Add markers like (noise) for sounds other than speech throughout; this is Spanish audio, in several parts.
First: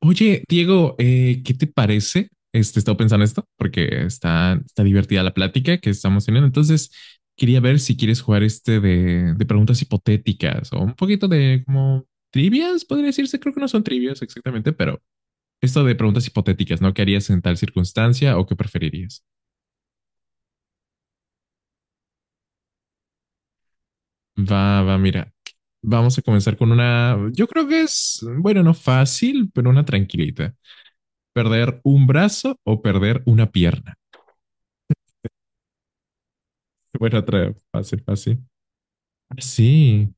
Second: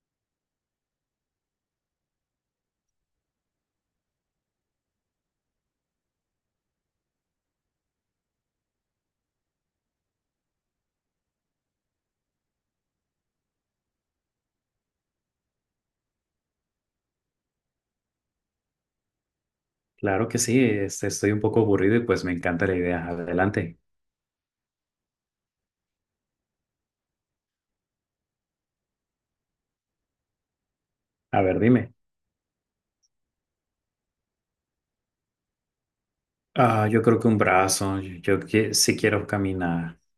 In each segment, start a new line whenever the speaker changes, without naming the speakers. Oye, Diego, ¿qué te parece? Este, estaba pensando esto porque está divertida la plática que estamos teniendo. Entonces, quería ver si quieres jugar este de preguntas hipotéticas o un poquito de como trivias, podría decirse. Creo que no son trivias exactamente, pero esto de preguntas hipotéticas, ¿no? ¿Qué harías en tal circunstancia o qué preferirías?
Claro que sí, este, estoy un poco aburrido y pues me encanta la idea. Adelante.
Va, va, mira. Vamos a comenzar con una, yo creo que es, bueno, no fácil, pero una tranquilita.
A ver,
¿Perder
dime.
un brazo o perder una pierna?
Ah,
(laughs)
yo
Bueno,
creo que un
otra vez.
brazo.
Fácil, fácil.
Yo, que sí quiero
Ah,
caminar.
sí.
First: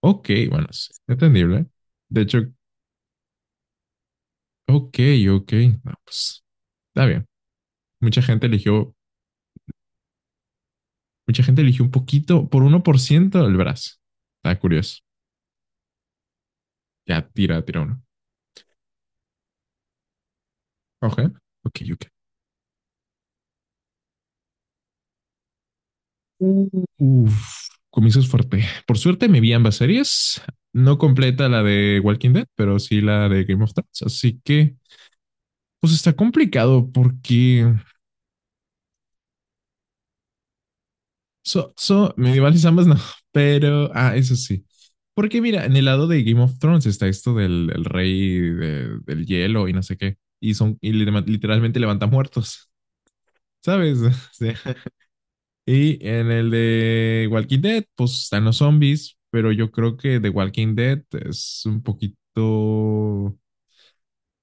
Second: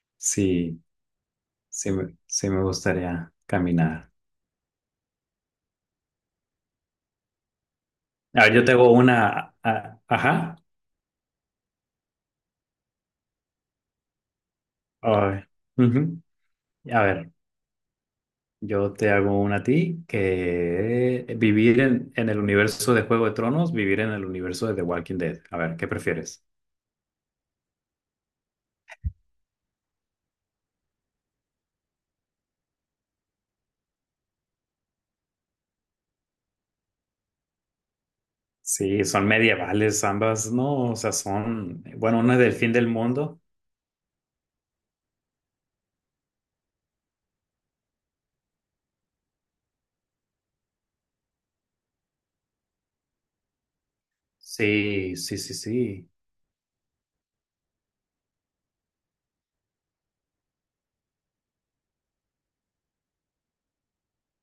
Ok, bueno,
Sí,
sí. Entendible.
sí,
De hecho,
sí me gustaría caminar.
ok, ok. No, pues, está bien. Mucha
A
gente
ver, yo te hago
eligió,
una. Ajá.
mucha gente eligió un poquito, por uno por ciento el brazo. Está curioso.
Ay, ujú. A
Ya,
ver,
tira, tira uno.
yo te hago una a ti:
Ok,
que vivir
ok, ok.
en el universo de Juego de Tronos, vivir en el universo de The Walking Dead. A ver, ¿qué prefieres?
Uf, comienzas fuerte. Por suerte me vi ambas series. No completa la de Walking Dead, pero sí la de Game of Thrones. Así que, pues está complicado porque
Sí, son medievales ambas, ¿no? O sea, son, bueno, una es del
Medievales
fin
ambas, (laughs)
del
no,
mundo.
pero, ah, eso sí. Porque mira, en el lado de Game of Thrones está esto del rey del hielo y no sé qué. Y son, y literalmente levanta muertos, ¿sabes? (laughs) O sea,
Sí, sí, sí,
y
sí.
en el de Walking Dead, pues están los zombies, pero yo creo que The Walking Dead es un poquito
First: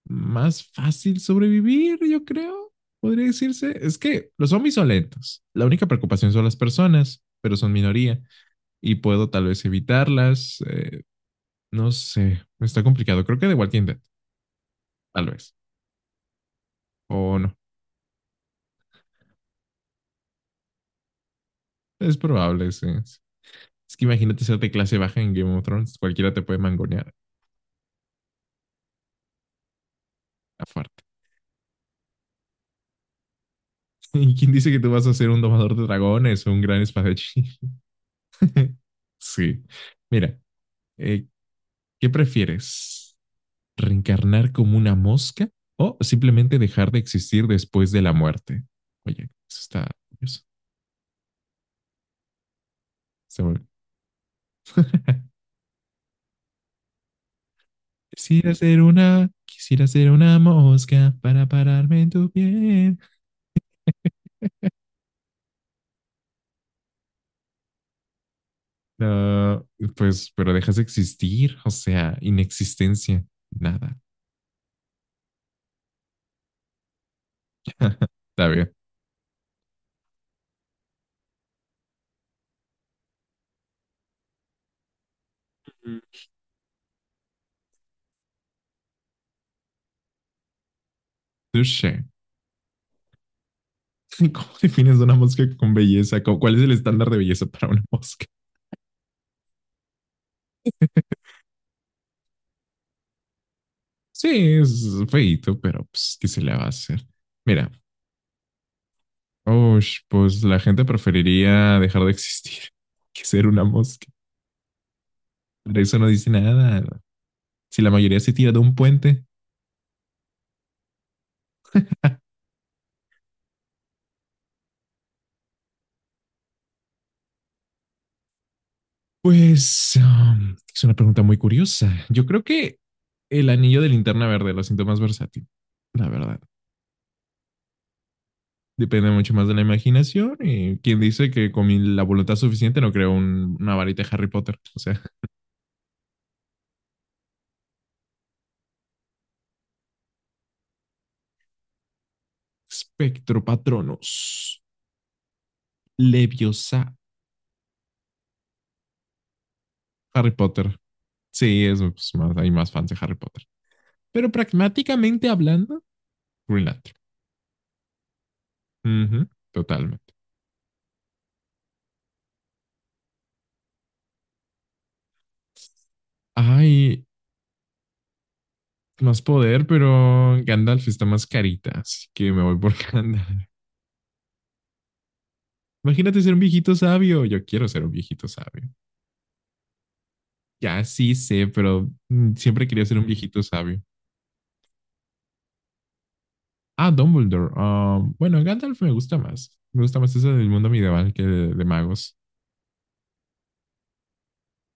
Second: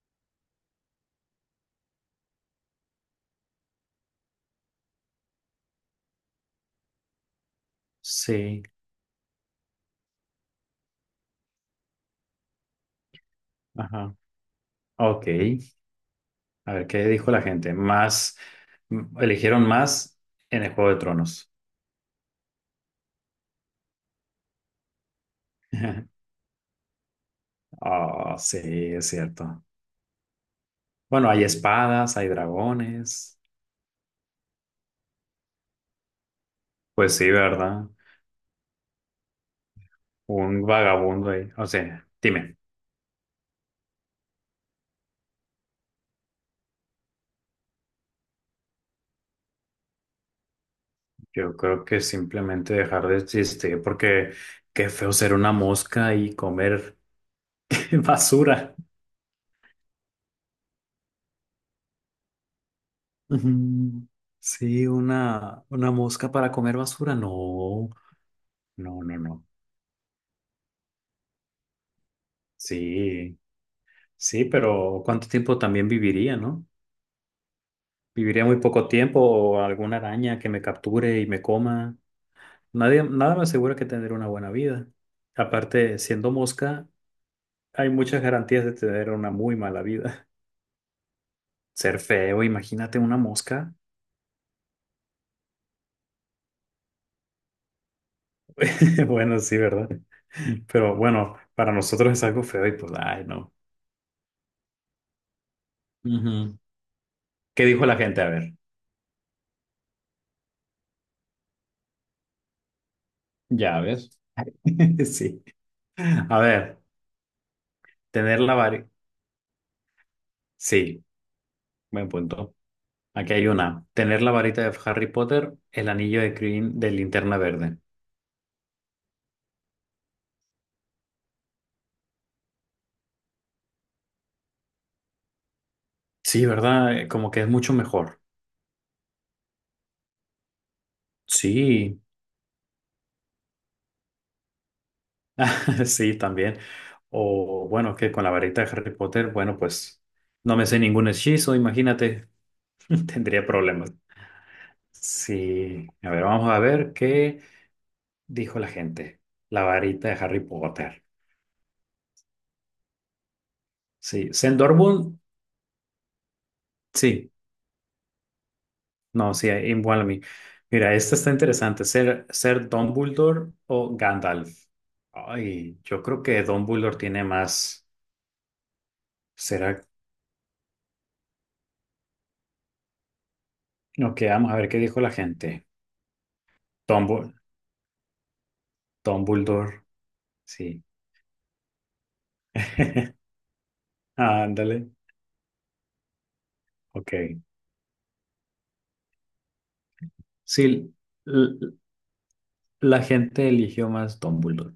más fácil sobrevivir, yo creo, podría decirse. Es que los zombies son lentos. La única preocupación son las personas, pero son minoría
Sí.
y puedo tal vez evitarlas. No sé, está complicado. Creo que de Walking Dead,
Ajá. Ok.
tal vez.
A ver, ¿qué dijo
O
la
no,
gente? Más, eligieron más en el Juego de Tronos.
es probable. Sí, sí. Es que imagínate ser de clase baja en Game of Thrones,
(laughs)
cualquiera te puede mangonear
Oh, sí, es cierto.
a fuerte.
Bueno, hay espadas, hay dragones.
(laughs) ¿Y quién dice que tú vas a ser un domador de dragones o un gran
Pues sí,
espadachín?
¿verdad?
(laughs) Sí. Mira,
Un
eh,
vagabundo ahí. O sea,
¿qué
dime.
prefieres? ¿Reencarnar como una mosca o simplemente dejar de existir después de la muerte? Oye, eso está curioso.
Yo creo que simplemente dejar de
Está bueno.
existir porque qué feo
(laughs)
ser una mosca y comer (laughs) basura.
Quisiera ser una mosca para pararme en tu piel.
Ujú. Sí, una mosca para comer basura. No, no, no, no.
Ah, pues, pero dejas de existir, o sea, inexistencia,
Sí,
nada.
sí, pero ¿cuánto tiempo también viviría, no?
(laughs)
Viviría
Está
muy
bien.
poco tiempo o alguna araña que me capture y me coma. Nadie, nada me asegura que tendré una buena vida. Aparte,
Mm.
siendo mosca, hay muchas garantías de tener una muy mala vida. (laughs) Ser
Touché.
feo, imagínate una mosca.
(laughs) ¿Cómo defines una mosca con belleza? ¿Cuál es el estándar de belleza para una mosca?
(laughs) Bueno, sí, ¿verdad? Pero bueno, para nosotros es algo feo y pues, ay, no.
Sí, es feíto, pero pues, ¿qué se le
Ujú.
va a hacer?
¿Qué
Mira,
dijo la gente? A ver.
ush, pues la gente preferiría dejar de existir (laughs) que ser una
Ya
mosca.
ves. (laughs) Sí.
Pero eso no dice
A ver,
nada. Si la mayoría se
tener
tira
la
de un
varita.
puente,
Sí, buen punto. Aquí hay una. Tener la varita de Harry Potter, el anillo de Green de Linterna Verde.
pues es una pregunta muy curiosa. Yo creo que el anillo de linterna verde lo siento más versátil, la verdad.
Sí, ¿verdad? Como que es mucho mejor.
Depende mucho más de la imaginación y quien dice que con
Sí,
la voluntad suficiente no creo una varita de Harry Potter. O sea, (laughs)
(laughs) sí, también. O bueno, que con la varita de Harry Potter, bueno, pues no me sé ningún hechizo, imagínate. (laughs) Tendría
espectro,
problemas.
patronos,
Sí. A ver, vamos a ver
leviosa,
qué dijo la gente. La varita de
Harry
Harry
Potter.
Potter.
Sí, es pues, más, hay más fans de Harry Potter.
Sí.
Pero
Sendorbook.
pragmáticamente hablando, Green Lantern.
Sí.
Ujú,
No, sí, igual a
totalmente.
mí. Mira, esta está interesante. ¿Ser Dumbledore o Gandalf? Ay, yo creo que Dumbledore
Ay,
tiene más.
más poder,
¿Será?
pero Gandalf está más carita, así que me voy por (laughs) Gandalf.
Ok, vamos a ver qué dijo la gente.
Imagínate ser un viejito sabio.
Dumbo-
Yo quiero ser un viejito sabio.
Dumbledore,
Ya
sí.
sí sé, pero mm, siempre quería ser un
(laughs)
viejito sabio.
Ándale.
Ah,
Ok.
Dumbledore. Ah, bueno, Gandalf me gusta más. Me gusta más eso del mundo
Sí,
medieval que de
l-
magos.
la gente eligió más Dumbledore.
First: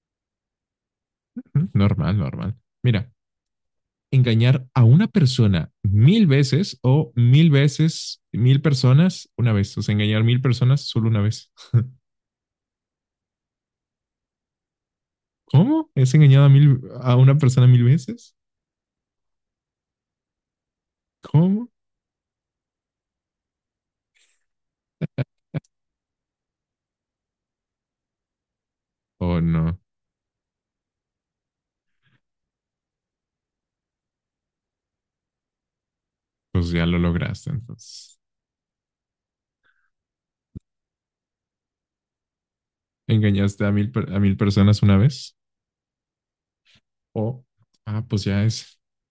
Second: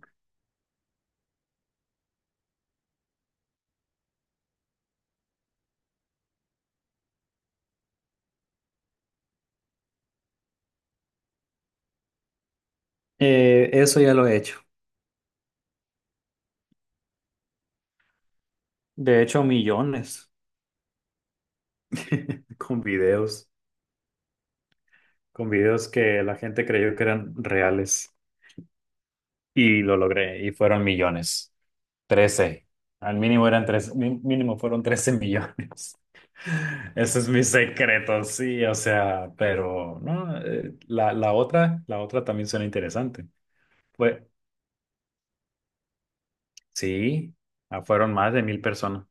Ujú, normal, normal. Mira, engañar a una persona mil veces o mil veces, mil personas una vez. O sea, engañar mil personas solo una vez.
Eso ya lo he hecho.
¿Cómo? ¿Es engañado a mil, a una persona mil veces?
De hecho, millones.
¿Cómo?
(laughs) Con videos. Con videos que la gente creyó que eran reales.
O no,
Y lo logré, y fueron millones. Trece Al mínimo eran tres, mínimo fueron 13 millones.
pues ya
(laughs)
lo
Ese es mi
lograste, entonces.
secreto, sí, o sea, pero no, la otra, la otra también suena interesante.
¿Engañaste a mil, a
Fue,
mil personas una vez?
sí,
O,
ah,
ah,
fueron
pues
más
ya
de mil
es,
personas.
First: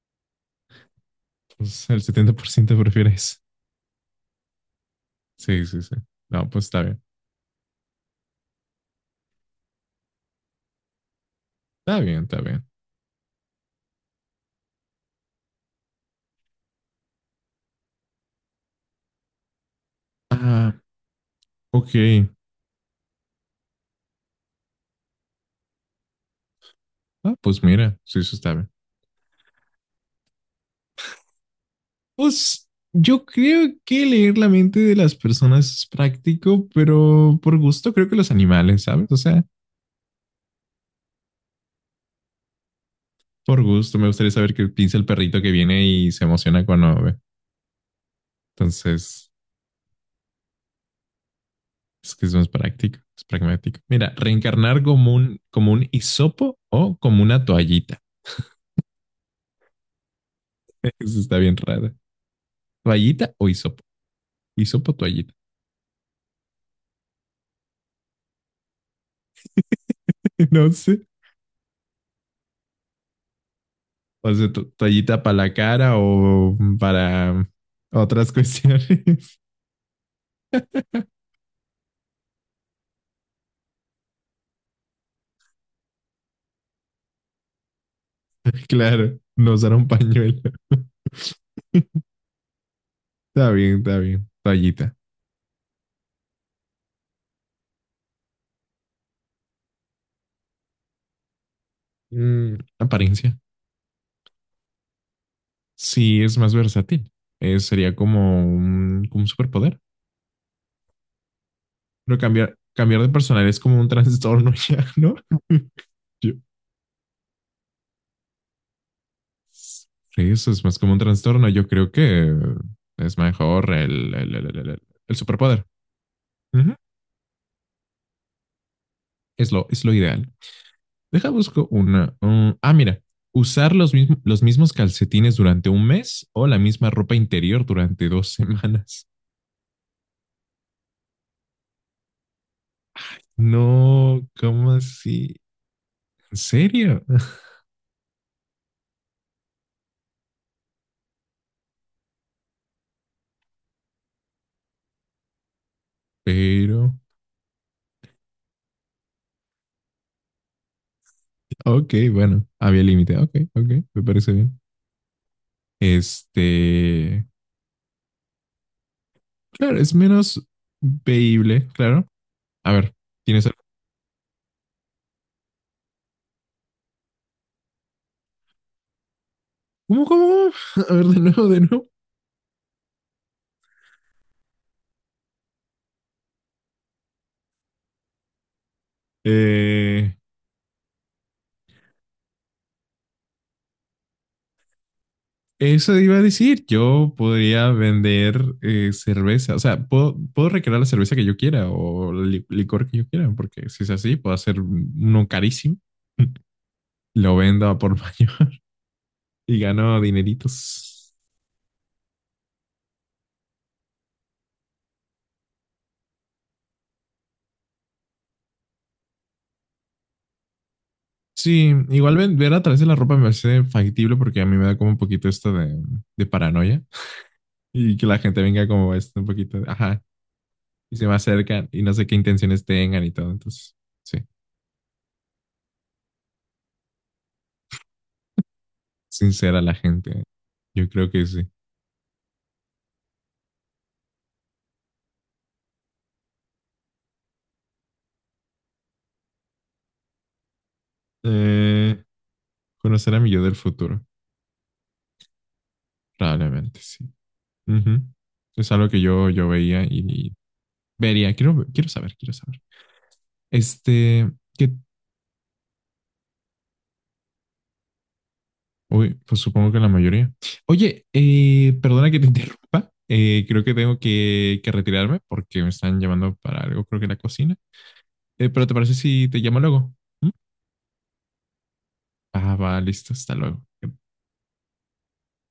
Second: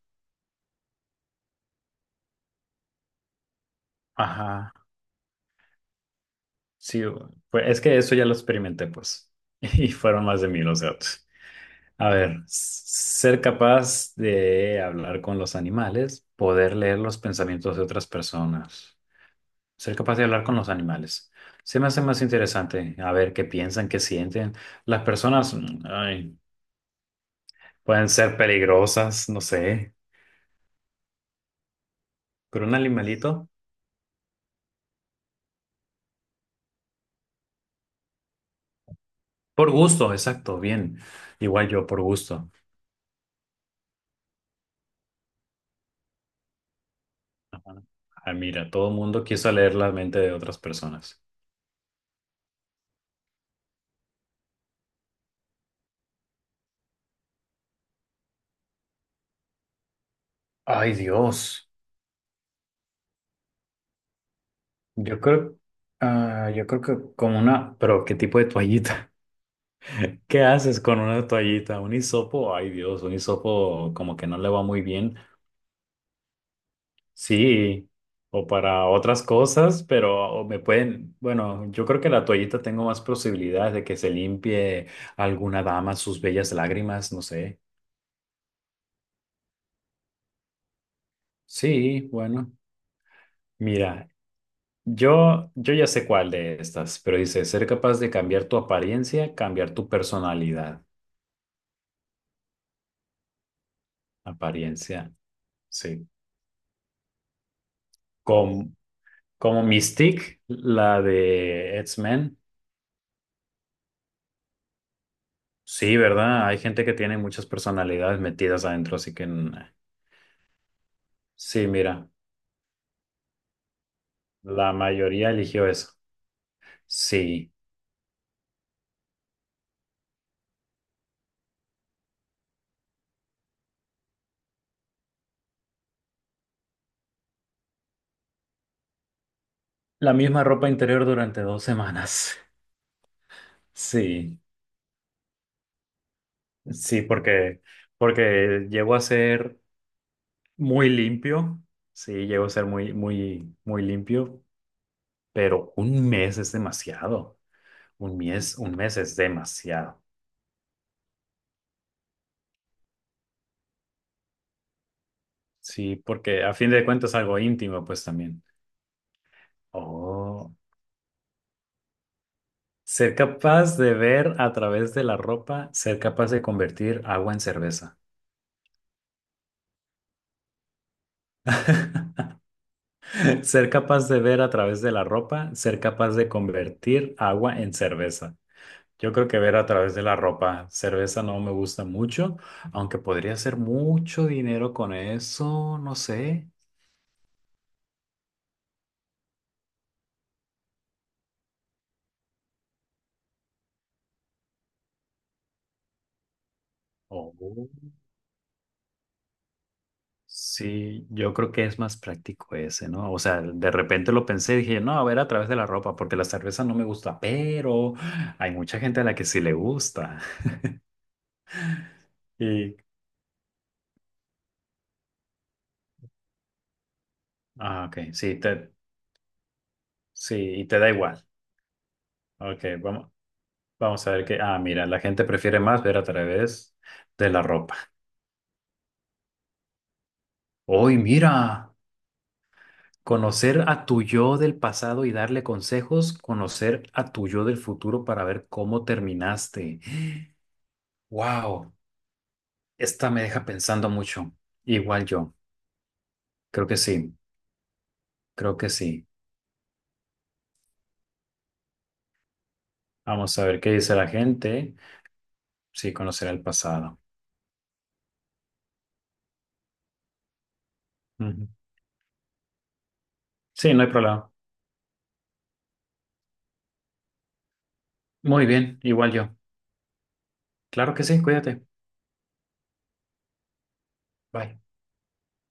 pues el 70% prefiere eso.
Ajá,
Sí, sí, sí. No, pues está bien.
sí, es que eso ya lo experimenté, pues, (laughs) y fueron más de 1000, o sea, pues.
Está
A
bien,
ver,
está bien.
ser capaz de hablar con los animales, poder leer los pensamientos de otras personas. Ser capaz de hablar con los
Ah,
animales. Se me
ok.
hace más interesante a ver qué piensan, qué sienten. Las personas, mm, ay,
Ah, pues mira,
pueden
sí, eso
ser
está bien.
peligrosas, no sé, pero
Pues
un
yo
animalito,
creo que leer la mente de las personas es práctico, pero por gusto creo que los animales, ¿sabes? O sea,
por gusto, exacto, bien. Igual yo, por gusto.
por gusto. Me gustaría saber qué piensa el perrito que viene y se emociona cuando ve.
Ah, mira, todo el mundo
Entonces,
quiso leer la mente de otras personas.
es que es más práctico, es pragmático. Mira, reencarnar como un hisopo o como una toallita.
Ay,
(laughs) Eso está bien
Dios.
raro. ¿Toallita o hisopo? Hisopo,
Yo
toallita.
creo, ah, yo creo que con una, pero ¿qué tipo de toallita? (laughs) ¿Qué
(laughs) No
haces con
sé.
una toallita? Un hisopo, ay Dios, un hisopo como que
O
no le
sea,
va muy bien.
toallita para la cara o para
Sí,
otras
o para otras
cuestiones.
cosas, pero o me
(laughs)
pueden, bueno, yo creo que la toallita tengo más posibilidades de que se limpie alguna dama sus bellas lágrimas, no sé.
Claro, no usar un pañuelo. (laughs)
Sí, bueno,
Está bien, está
mira,
bien. Toallita.
yo ya sé cuál de estas, pero dice, ser capaz de cambiar tu apariencia, cambiar tu personalidad.
Mm, apariencia.
Apariencia, sí.
Sí, es más versátil. Sería
Como,
como un
como
superpoder.
Mystique, la de
Pero
X-Men.
cambiar, cambiar de personal es como un (laughs) trastorno ya, ¿no?
Sí,
Yo-
¿verdad? Hay gente que tiene muchas personalidades metidas adentro, así que... mm,
Sí, eso es más como un trastorno. Yo
sí,
creo
mira.
que es mejor
La
el
mayoría
superpoder.
eligió eso.
Ujú.
Sí.
Es lo ideal. Deja, busco una. Mm, ah, mira. Usar los mismos calcetines durante un mes o la misma ropa interior durante dos (laughs) semanas.
La misma ropa interior durante dos semanas. (laughs)
No,
Sí.
¿cómo así? ¿En
Sí,
serio?
porque, porque llegó a ser muy limpio. Sí, llegó a ser muy, muy, muy limpio. Pero un mes es
Pero,
demasiado. Un mes es demasiado.
ok, bueno, había límite. Ok, ok, me parece bien.
Sí, porque a fin de cuentas es
Este,
algo íntimo, pues también.
claro, es menos
Oh.
veíble, claro. A ver,
Ser
¿tienes
capaz de ver a través de la ropa, ser capaz de convertir agua en cerveza.
¿cómo, cómo? ¿Cómo? (laughs) A ver, de nuevo, de nuevo.
(laughs) Ser capaz de ver a través de la ropa, ser capaz de convertir agua en cerveza. Yo creo que ver a través de
Eh,
la ropa, cerveza no me gusta mucho, aunque podría hacer mucho dinero con eso, no
eso iba a
sé.
decir, yo podría vender cerveza, o sea, puedo, puedo recrear la cerveza que yo quiera o el licor que yo quiera, porque si es así, puedo hacer uno carísimo, (laughs) lo
Oh,
vendo a por mayor (laughs) y gano
sí,
dineritos.
yo creo que es más práctico ese, ¿no? O sea, de repente lo pensé, y dije, no, a ver a través de la ropa, porque la cerveza no me gusta, pero hay mucha gente a la que sí le gusta. (laughs)
Sí, igual ver a
Y,
través de la ropa me parece factible porque a mí me da como un poquito esto de paranoia
ah,
y que
ok,
la
sí,
gente venga
te,
como esto un poquito, ajá,
sí, y te da
y se me
igual.
acercan y no sé qué
Ok,
intenciones tengan y
vamos.
todo, entonces,
Vamos a
sí.
ver qué. Ah, mira, la gente prefiere más ver a través de la ropa.
Sincera la gente. Yo
Hoy,
creo que sí.
mira, conocer a tu yo del pasado y darle consejos, conocer a tu yo del futuro para ver cómo terminaste. (gasps) Wow,
Eh,
esta
conocer a
me
mi yo
deja
del
pensando
futuro.
mucho. Igual yo, creo que
Probablemente sí.
sí,
Ujú.
creo que
Es algo que
sí.
yo veía y vería. Quiero, quiero saber, quiero saber.
Vamos a ver qué dice la
Este, que,
gente. Sí, conocer el pasado.
uy, pues supongo que la mayoría. Oye,
Ujú.
perdona que te (laughs) interrumpa. Creo que
Sí, no hay
tengo
problema.
que retirarme porque me están llamando para algo, creo que la cocina.
Muy
Pero ¿te
bien,
parece
igual
si
yo.
te llamo luego? ¿Mm?
Claro que sí, cuídate.
Ah, va, listo, hasta luego.
Bye.